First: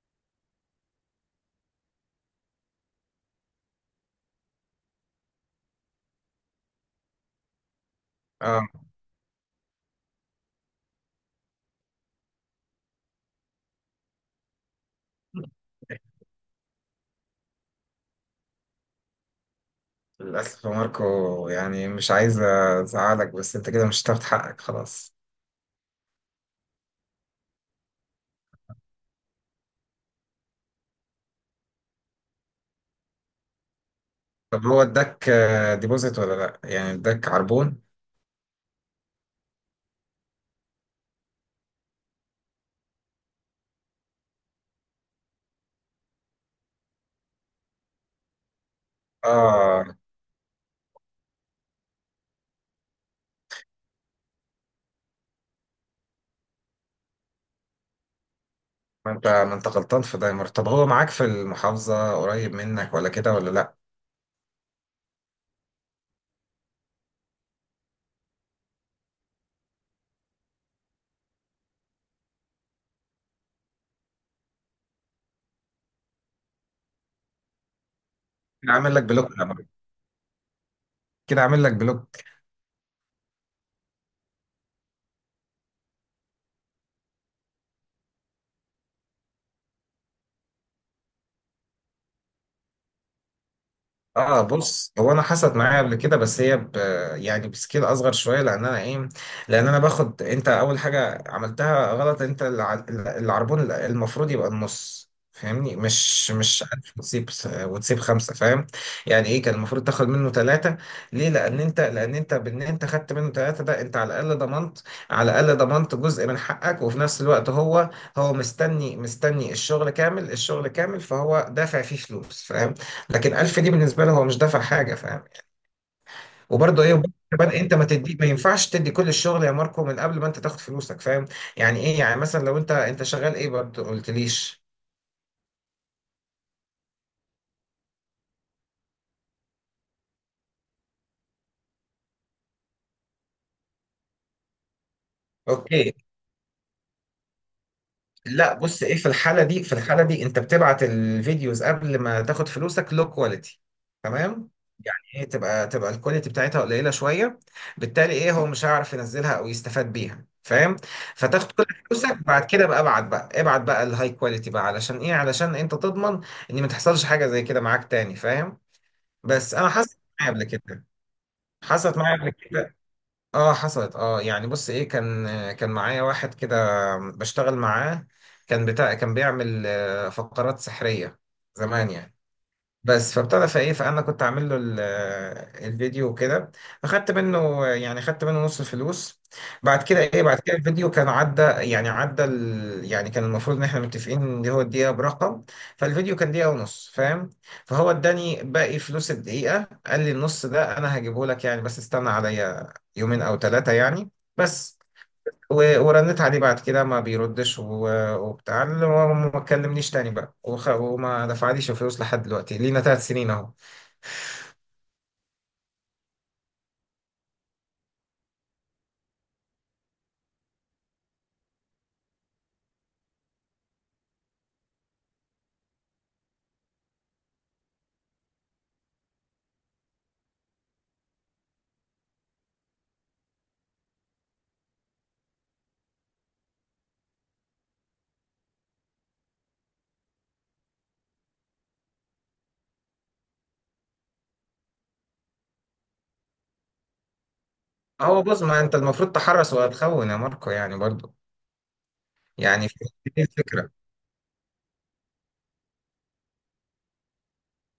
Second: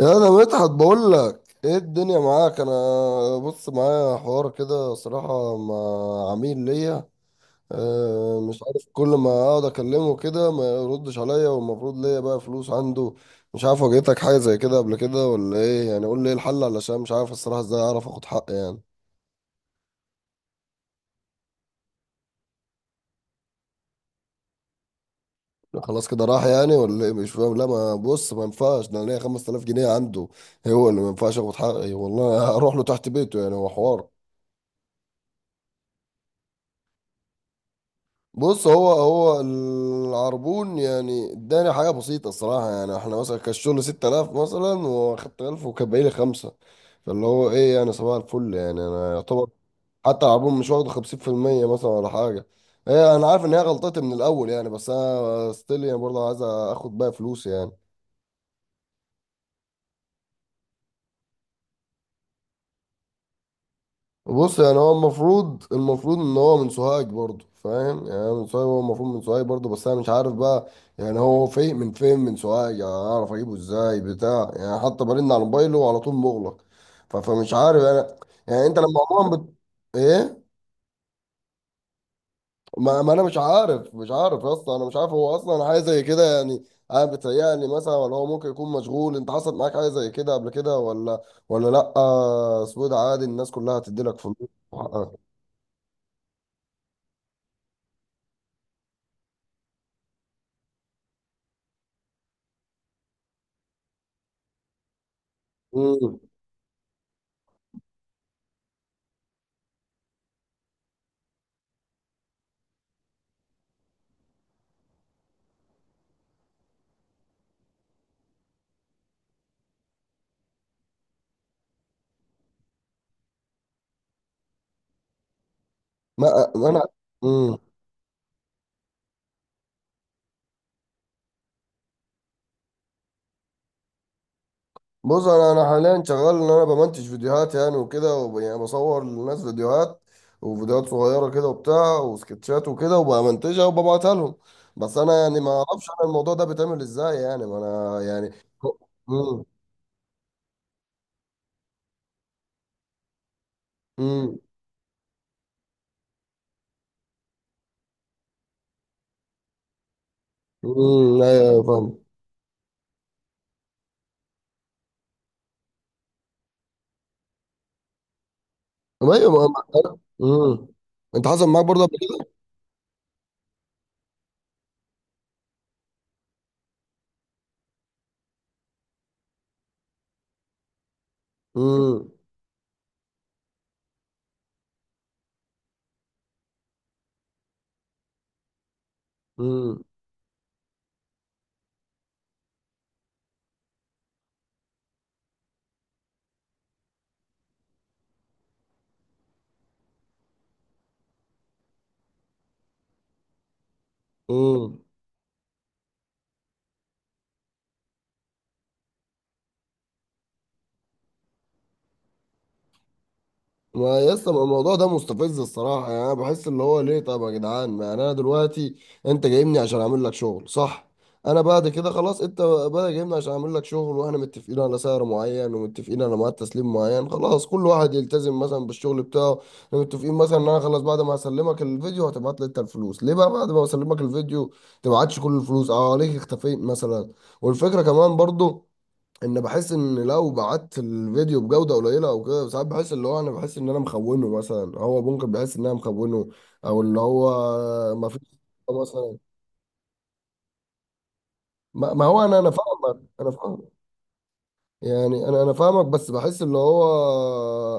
يا انا مدحت بقول لك ايه الدنيا معاك انا. بص معايا حوار كده صراحة مع عميل ليا. مش اه، عارف، كل ما اقعد اكلمه كده ما يردش عليا، والمفروض ليا بقى فلوس عنده. مش عارف، واجهتك حاجة زي كده قبل كده ولا ايه؟ يعني قول لي ايه الحل، علشان مش عارف الصراحة ازاي اعرف اخد حقي يعني. للأسف يا ماركو. يعني مش عايز أزعلك، بس أنت كده مش هتاخد حقك خلاص. خلاص كده راح يعني ولا ايه؟ مش فاهم. لا ما بص، ما ينفعش ده، انا ليا 5000 جنيه عنده. هو اللي ما ينفعش اخد حقي والله، هروح له تحت بيته يعني، هو حوار. طب هو اداك ديبوزيت ولا لأ؟ يعني اداك عربون؟ بص، هو العربون يعني اداني حاجه بسيطه الصراحه، يعني احنا مثلا كان الشغل 6000 مثلا، واخدت 1000 وكان باقي لي خمسه. فاللي هو ايه يعني، صباح الفل يعني، انا يعتبر اه، حتى العربون مش واخد 50% مثلا ولا حاجه. ايه، انا عارف ان هي غلطتي من الاول يعني، بس انا ستيل يعني برضه عايز اخد بقى فلوس يعني. ما أنت غلطان في ده يا ماركو. طب هو معاك في المحافظة، قريب منك، ولا كده ولا لأ؟ بص يعني هو المفروض ان هو من سوهاج برضه، فاهم يعني؟ أنا من سوهاج، هو المفروض من سوهاج برضه، بس انا مش عارف بقى. يعني هو فين، من فين من سوهاج يعني؟ اعرف اجيبه ازاي بتاع يعني؟ حتى برن على موبايله وعلى طول مغلق. فمش عارف انا. يعني كده انت لما عامل لك بلوك عموما يا ماركو. ايه كده عامل لك بلوك. ما انا مش عارف يا اسطى، انا مش عارف هو اصلا حاجه زي كده يعني. انا بتهيألي مثلا ولا هو ممكن يكون مشغول، انت حصلت معاك حاجه زي كده قبل كده ولا لا؟ اسود عادي، الناس كلها هتدي لك اه، فلوس بص، هو انا حصلت معايا قبل كده، بس هي يعني بسكيل اصغر شويه، لان انا ايه، لان انا باخد. انت اول حاجه عملتها غلط، انت العربون المفروض يبقى النص، فاهمني؟ وحقك. مش عارف، وتسيب خمسه، فاهم؟ يعني ايه، كان المفروض تاخد منه ثلاثه. ليه؟ لان انت خدت منه ثلاثه، ده انت على الاقل ضمنت، جزء من حقك، وفي نفس الوقت هو مستني الشغل كامل، فهو دافع فيه فلوس، فاهم؟ لكن 1000 دي بالنسبه له هو مش دافع حاجه، فاهم؟ ما انا. وبرضه ايه، وبرضه امم. بدأ انت ما ينفعش تدي كل الشغل يا ماركو من قبل ما انت تاخد فلوسك، فاهم؟ يعني ايه، يعني مثلا لو انت شغال ايه برضه، قلتليش؟ بص انا حاليا شغال ان انا بمنتج فيديوهات يعني وكده يعني بصور للناس فيديوهات، وفيديوهات صغيره كده وبتاع وسكتشات وكده وبمنتجها وببعتها لهم. بس انا يعني ما اعرفش اوكي. انا الموضوع ده بيتعمل ازاي يعني، ما انا يعني. لا، بص ايه، في الحاله امم، دي، انت بتبعت الفيديوز قبل ما تاخد فلوسك، لو كواليتي، امم، تمام؟ يعني ايه، تبقى الكواليتي بتاعتها قليله شويه، بالتالي ايه، هو مش هيعرف ينزلها او يستفاد بيها، فاهم؟ امم، ايوه، فتاخد أيوة، كل فاهم. فلوسك بعد كده. بقى ابعت بقى ابعت بقى الهاي كواليتي بقى، علشان ايه، علشان انت تضمن ان ما تحصلش حاجه زي كده معاك تاني، فاهم؟ طب ايوه ما. بس انا حصلت معايا قبل امم. كده. انت حصل معاك برضه قبل حصلت معايا كده. قبل كده اه حصلت. اه يعني بص ايه، كان معايا واحد كده بشتغل معاه. كان بيعمل فقرات سحرية زمان امم، يعني. بس فابتدى فايه فانا كنت عامل له الفيديو وكده. اخدت منه، يعني اخدت منه نص الفلوس. امم، بعد كده الفيديو كان عدى، يعني يعني كان المفروض ان احنا متفقين ان هو الدقيقه برقم. فالفيديو كان دقيقه ونص، فاهم؟ فهو اداني باقي فلوس الدقيقه. قال لي النص ده انا هجيبه لك يعني، بس استنى عليا يومين او ثلاثه يعني. بس امم. ورنت عليه بعد كده، ما بيردش، و- وبتاع وما ما كلمنيش تاني بقى، وما دفعليش فلوس لحد دلوقتي. لينا 3 سنين اهو. ما يا اسطى الموضوع ده مستفز الصراحة، يعني أنا بحس اللي هو ليه؟ طب يا جدعان ما يعني، أنا دلوقتي، أنت جايبني عشان أعمل لك شغل، صح؟ أنا بعد كده خلاص، أنت بقى جايبني عشان أعمل لك شغل، وإحنا متفقين على سعر معين ومتفقين على ميعاد تسليم معين، خلاص كل واحد يلتزم مثلا بالشغل بتاعه. إحنا متفقين مثلا إن أنا خلاص بعد ما هسلمك الفيديو هتبعت لي أنت الفلوس، ليه بقى بعد ما أسلمك الفيديو تبعتش كل الفلوس؟ ليه اختفيت مثلا؟ والفكرة كمان برضو ان بحس ان لو بعت الفيديو بجوده قليله او كده، ساعات بحس اللي هو انا بحس ان انا مخونه مثلا، هو ممكن بحس ان انا مخونه. او اللي هو ما فيش هو بص، ما انت المفروض مثلا. تحرس وهتخون يا ماركو يعني برضو. ما هو انا انا يعني فاهمك، دي انا فاهم. الفكرة. يعني انا انا فاهمك، بس بحس اللي هو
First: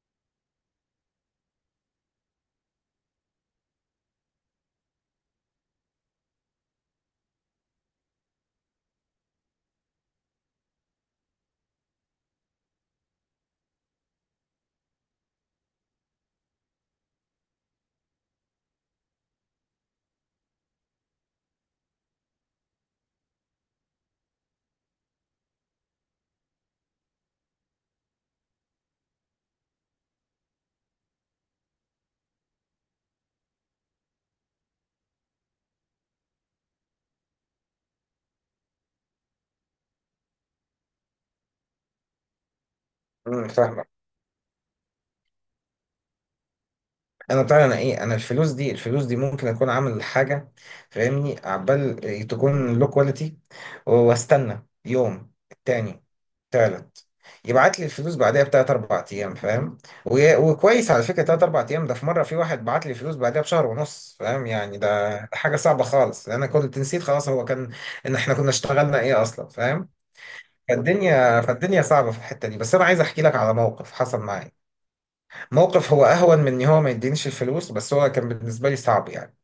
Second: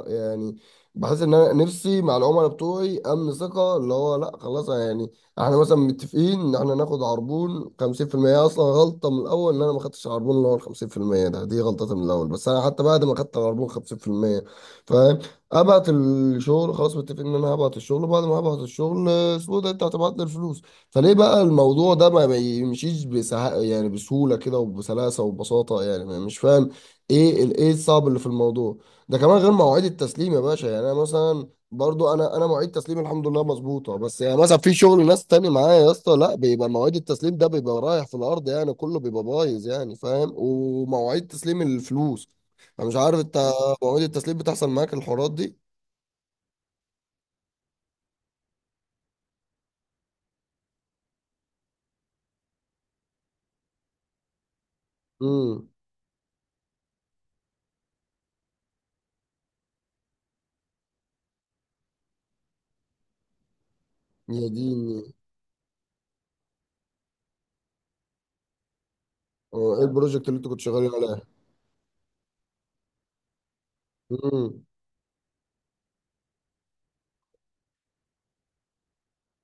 يعني. بحس ان انا نفسي مع العملاء بتوعي امن ثقه، اللي هو لا خلاص يعني. احنا مثلا متفقين ان احنا ناخد عربون 50% اصلا، غلطه من الاول ان انا ما خدتش عربون اللي هو ال 50% ده، دي غلطتي من الاول، بس انا حتى بعد ما خدت العربون 50% فاهم، ابعت الشغل، خلاص متفقين ان انا هبعت الشغل، وبعد ما هبعت الشغل اسمه ده انت هتبعت لي الفلوس. فليه بقى الموضوع ده ما بيمشيش يعني بسهولة كده وبسلاسة وببساطة يعني؟ مش فاهم. ايه الصعب اللي في الموضوع ده؟ كمان غير مواعيد التسليم يا باشا، يعني انا مثلا برضو انا، انا مواعيد تسليمي الحمد لله مظبوطه، بس يعني مثلا في شغل ناس تاني معايا يا اسطى، لا بيبقى مواعيد التسليم ده بيبقى رايح في الارض يعني، كله بيبقى بايظ يعني فاهم، ومواعيد تسليم الفلوس انا مش عارف. انت فاهمك. مواعيد التسليم بتحصل معاك الحوارات دي؟ انا بتاع انا ايه انا الفلوس دي ممكن اكون عامل حاجة، فاهمني، عبال تكون لو كواليتي، واستنى يوم امم. التاني، تالت، يبعت لي الفلوس بعدها بتلات أربع أيام، فاهم؟ وكويس على فكرة، تلات أربع أيام ده. في مرة في واحد بعت لي الفلوس بعدها بشهر ونص، فاهم؟ يا يعني ديني. ده حاجة صعبة خالص، لأن أنا كنت نسيت خلاص هو كان إن إحنا كنا اشتغلنا إيه أصلا، هو ايه فاهم؟ البروجكت اللي انت كنت شغال عليه؟ فالدنيا صعبة في الحتة دي. بس أنا عايز أحكي لك على موقف حصل معايا. امم، موقف هو أهون من إن هو ما يدينيش الفلوس، بس هو كان بالنسبة لي صعب يعني.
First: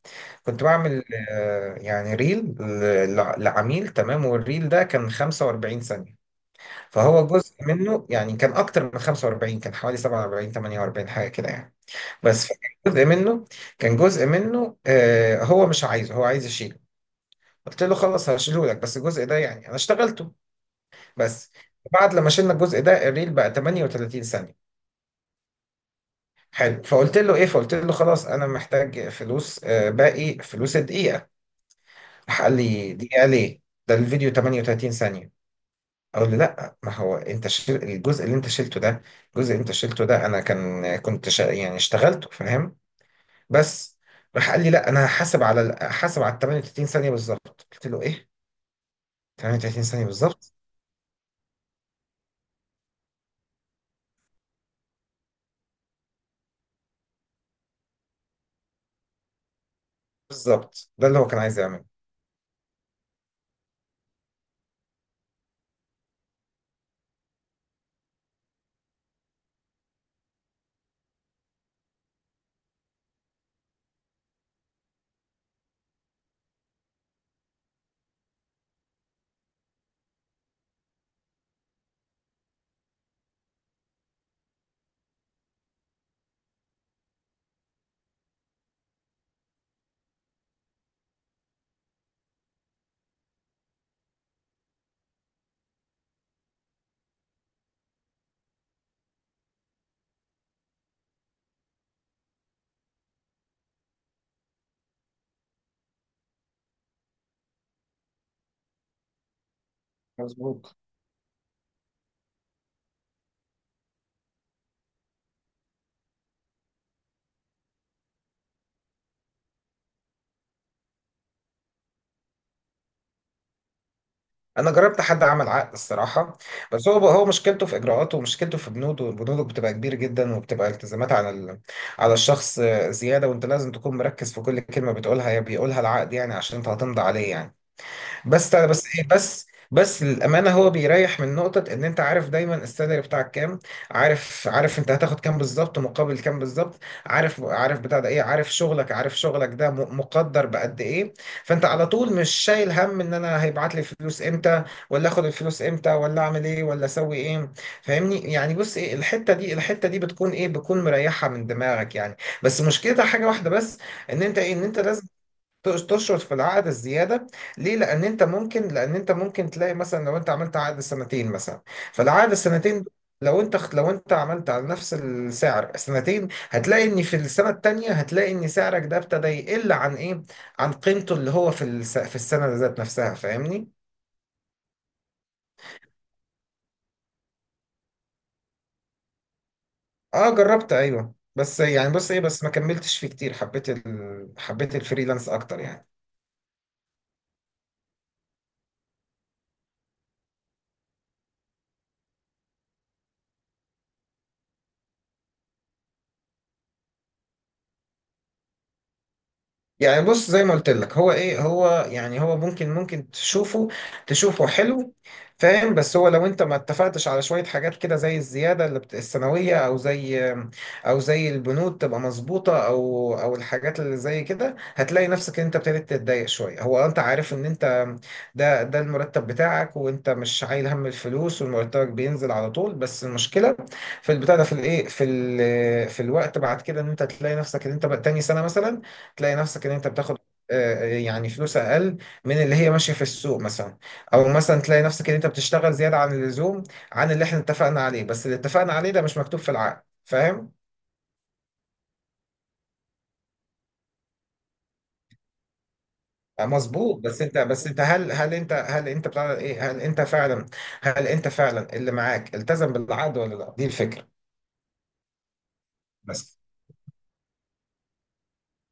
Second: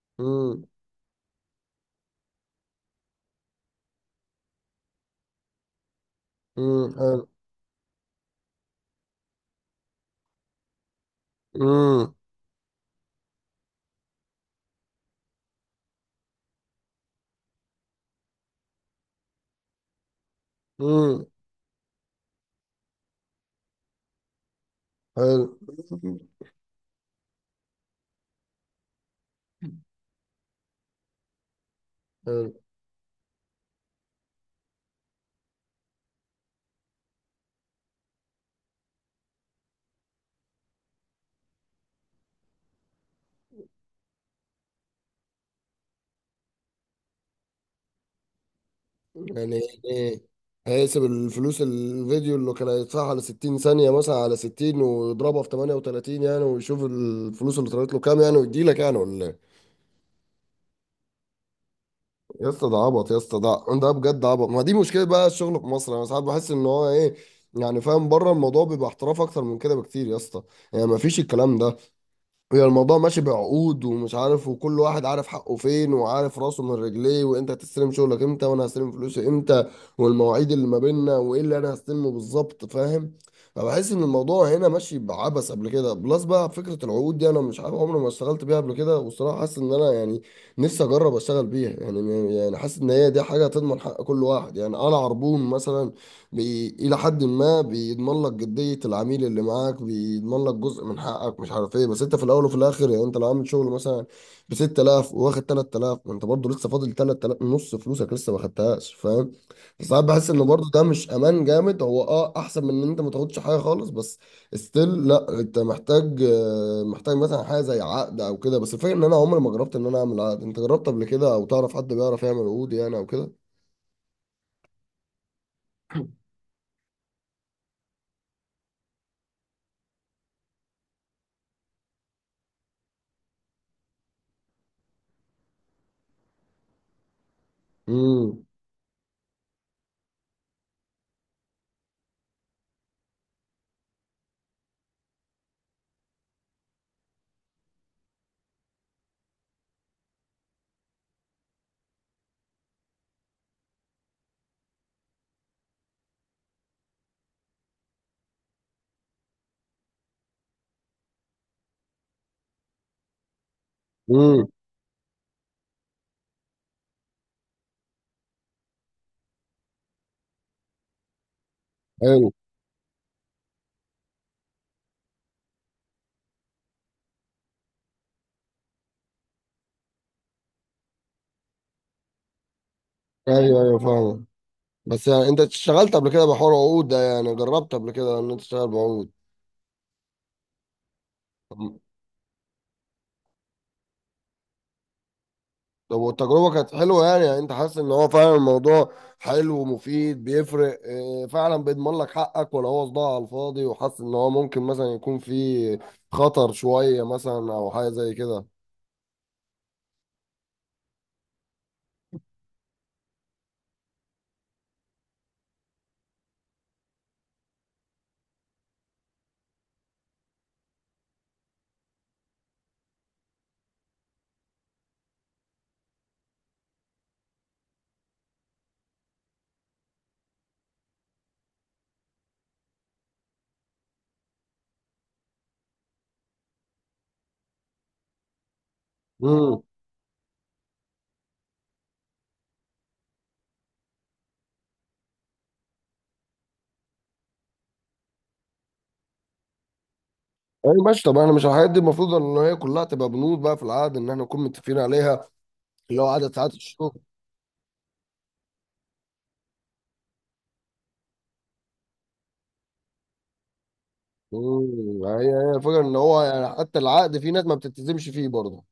كنت امم، بعمل يعني ريل لعميل، تمام؟ والريل ده كان 45 ثانية. امم، فهو حلو، جزء منه يعني كان اكتر من 45، كان حوالي 47 48 حاجه كده يعني. امم، بس كان جزء منه، هو مش عايزه، هو عايز يشيله. قلت له خلاص هشيله لك، بس الجزء ده يعني انا اشتغلته. امم، بس بعد لما شلنا الجزء ده، الريل بقى 38 ثانيه. حلو. حلو. فقلت له خلاص، انا محتاج فلوس، باقي فلوس الدقيقه. راح قال حلو. لي دقيقه ليه؟ ده الفيديو 38 ثانيه. اقول له لا، ما هو انت شيل الجزء اللي انت شلته ده، الجزء اللي انت شلته ده انا يعني اشتغلته، فاهم؟ بس راح قال لي لا، انا هحاسب على هحاسب على ال 38 ثانيه بالظبط. قلت له ايه؟ يعني 38 ثانيه ايه؟ بالظبط؟ هيقسم الفلوس الفيديو اللي كان هيدفعها على 60 ثانية مثلا، على 60 ويضربها في 38 يعني، ويشوف الفلوس اللي طلعت له كام يعني، ويديلك يعني ولا ايه؟ بالظبط ده اللي هو كان عايز يعمله. يا اسطى ده عبط يا اسطى، ده ده بجد عبط، ما دي مشكلة بقى الشغل في مصر، انا ساعات بحس ان هو ايه، يعني فاهم، بره الموضوع بيبقى احتراف اكتر من كده بكتير يا اسطى، يعني ما فيش الكلام ده. هي الموضوع ماشي بعقود ومش عارف، وكل واحد عارف حقه فين وعارف راسه من رجليه، وانت هتستلم شغلك امتى وانا هستلم فلوسي امتى، والمواعيد اللي ما بيننا، وايه اللي انا هستلمه بالظبط فاهم. فبحس ان الموضوع هنا ماشي بعبث. قبل كده بلس بقى فكرة العقود دي، انا مش عارف، عمري ما اشتغلت بيها قبل كده، والصراحة حاسس ان انا يعني نفسي اجرب اشتغل بيها يعني، يعني حاسس ان هي دي حاجة تضمن حق كل واحد، يعني انا عربون مثلا إلى حد ما بيضمن لك جدية العميل اللي معاك، بيضمن لك جزء من حقك، مش عارف إيه، بس أنت في الأول وفي الآخر يعني أنت لو عامل شغل مثلا ب 6000 وواخد 3000، ما أنت برضه لسه فاضل 3000 نص فلوسك لسه ما خدتهاش فاهم. فساعات بحس إن برضه مظبوط. ده مش أمان جامد، هو أه أحسن من إن أنت ما تاخدش حاجة خالص، بس ستيل لا، أنت محتاج محتاج مثلا حاجة زي عقد أو كده. بس الفكرة إن أنا عمري ما جربت إن أنا أعمل عقد، أنت جربت قبل كده أو تعرف حد بيعرف يعمل عقود يعني أو كده؟ انا جربت حد عمل عقد الصراحه، بس هو مشكلته في اجراءاته، ومشكلته في بنوده. بتبقى كبير جدا، وبتبقى التزامات على على الشخص زياده. وانت لازم تكون مركز في كل كلمه بتقولها يا بيقولها العقد، يعني عشان انت هتمضي عليه يعني. امم، بس بس للامانه، هو بيريح من نقطه ان انت عارف دايما السالري بتاعك كام، عارف انت هتاخد كام بالظبط مقابل كام بالظبط، عارف عارف بتاع ده ايه عارف شغلك عارف شغلك ده مقدر بقد ايه. فانت على طول مش شايل هم ان انا هيبعت لي فلوس امتى، ولا اخد الفلوس امتى، ولا اعمل ايه، ولا اسوي ايه، فاهمني؟ يعني بص ايه، الحته دي، بتكون مريحه من دماغك يعني. بس مشكلتها حاجه واحده بس، ان انت لازم تشرط في العقد الزياده. ليه؟ لان انت ممكن تلاقي مثلا لو انت عملت عقد سنتين مثلا. امم، فالعقد السنتين دول، لو انت عملت على نفس السعر سنتين، هتلاقي ان في السنه التانيه، هتلاقي ان سعرك ده ابتدى يقل عن ايه، عن قيمته اللي هو في في السنه ذات نفسها، ايوه، فاهمني؟ ايوه، فاهم. بس يعني انت اشتغلت قبل كده بحوار عقود ده يعني؟ جربت قبل كده ان انت تشتغل بعقود؟ اه، جربت ايوه، بس طب، يعني بص ايه، بس ما كملتش فيه كتير، حبيت حبيت الفريلانس اكتر يعني. طب والتجربه كانت حلوه يعني, انت حاسس ان هو فعلا الموضوع حلو ومفيد بيفرق؟ اه، فعلا بيضمن لك حقك، ولا هو صداع على الفاضي وحاسس ان هو ممكن مثلا يكون فيه خطر شويه مثلا او حاجه زي كده؟ يعني بص، زي ما قلت لك، هو ايه، هو ممكن، تشوفه تشوفه حلو، فاهم؟ بس هو لو انت ما اتفقتش على شوية حاجات كده زي الزيادة السنوية، او زي البنود تبقى مظبوطة، او الحاجات اللي زي كده، هتلاقي نفسك ان انت ابتديت تتضايق شوية. هو انت عارف ان انت ده المرتب بتاعك، وانت مش شايل هم الفلوس، ومرتبك بينزل على طول. بس المشكلة في البتاع ده في الايه في ال... في الوقت بعد كده، ان انت تلاقي نفسك ان انت بقى تاني سنة مثلا، تلاقي امم. نفسك ان انت بتاخد يعني فلوس اقل من اللي هي ماشيه في السوق مثلا، او مثلا تلاقي نفسك ان انت بتشتغل زياده عن اللزوم، عن اللي احنا اتفقنا عليه، بس اللي اتفقنا عليه ده مش مكتوب في العقد، فاهم؟ ايوه ماشي. طب احنا مش الحاجات دي المفروض ان هي كلها تبقى بنود بقى في العقد ان احنا نكون متفقين عليها، اللي هو عدد ساعات مظبوط. الشغل؟ بس انت هل هل انت هل انت بتاع ايه هل انت فعلا، اللي معاك التزم بالعقد ولا لا؟ دي الفكره. مم. هي الفكره ان هو بس يعني، حتى العقد في ناس ما بتلتزمش فيه برضه.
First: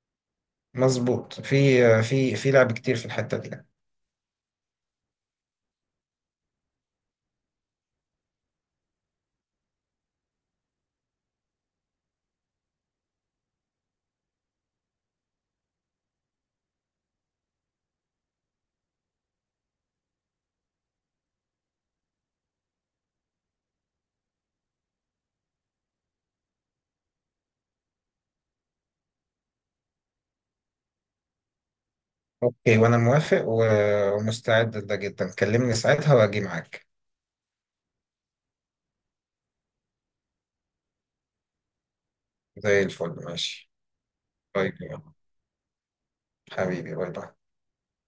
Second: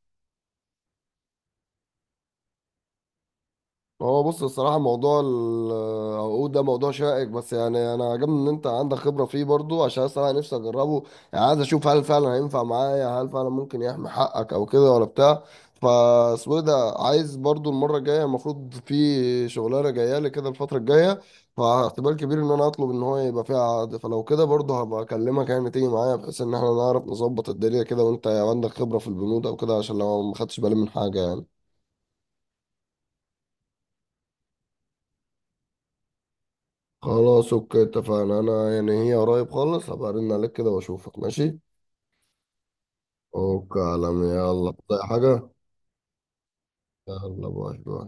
مظبوط، في لعب كتير في الحته دي. هو بص، الصراحة موضوع العقود ده موضوع شائك، بس يعني أنا عجبني إن أنت عندك خبرة فيه برضو، عشان الصراحة نفسي أجربه. يعني عايز أشوف هل فعلا هينفع معايا، هل فعلا ممكن يحمي حقك أو كده ولا بتاع. فاسمه إيه ده، عايز برضو المرة الجاية، المفروض في شغلانة جاية لي كده الفترة الجاية، فاحتمال كبير إن أنا أطلب إن هو يبقى فيها عقد، فلو كده برضو هبقى أكلمك يعني تيجي معايا، بحيث إن إحنا نعرف نظبط الدنيا كده، وأنت عندك خبرة في البنود أو كده، عشان لو ما خدتش بالي من حاجة يعني. اوكي، وانا موافق، ومستعد لده جدا. كلمني ساعتها واجي معاك. خلاص اوكي، اتفقنا. انا يعني هي قريب خالص، هبقى ارن عليك كده واشوفك ماشي. زي الفل، ماشي. اوكي يا عالمي، يلا طيب. زي حاجة. حبيبي، باي باي. يلا باي باي.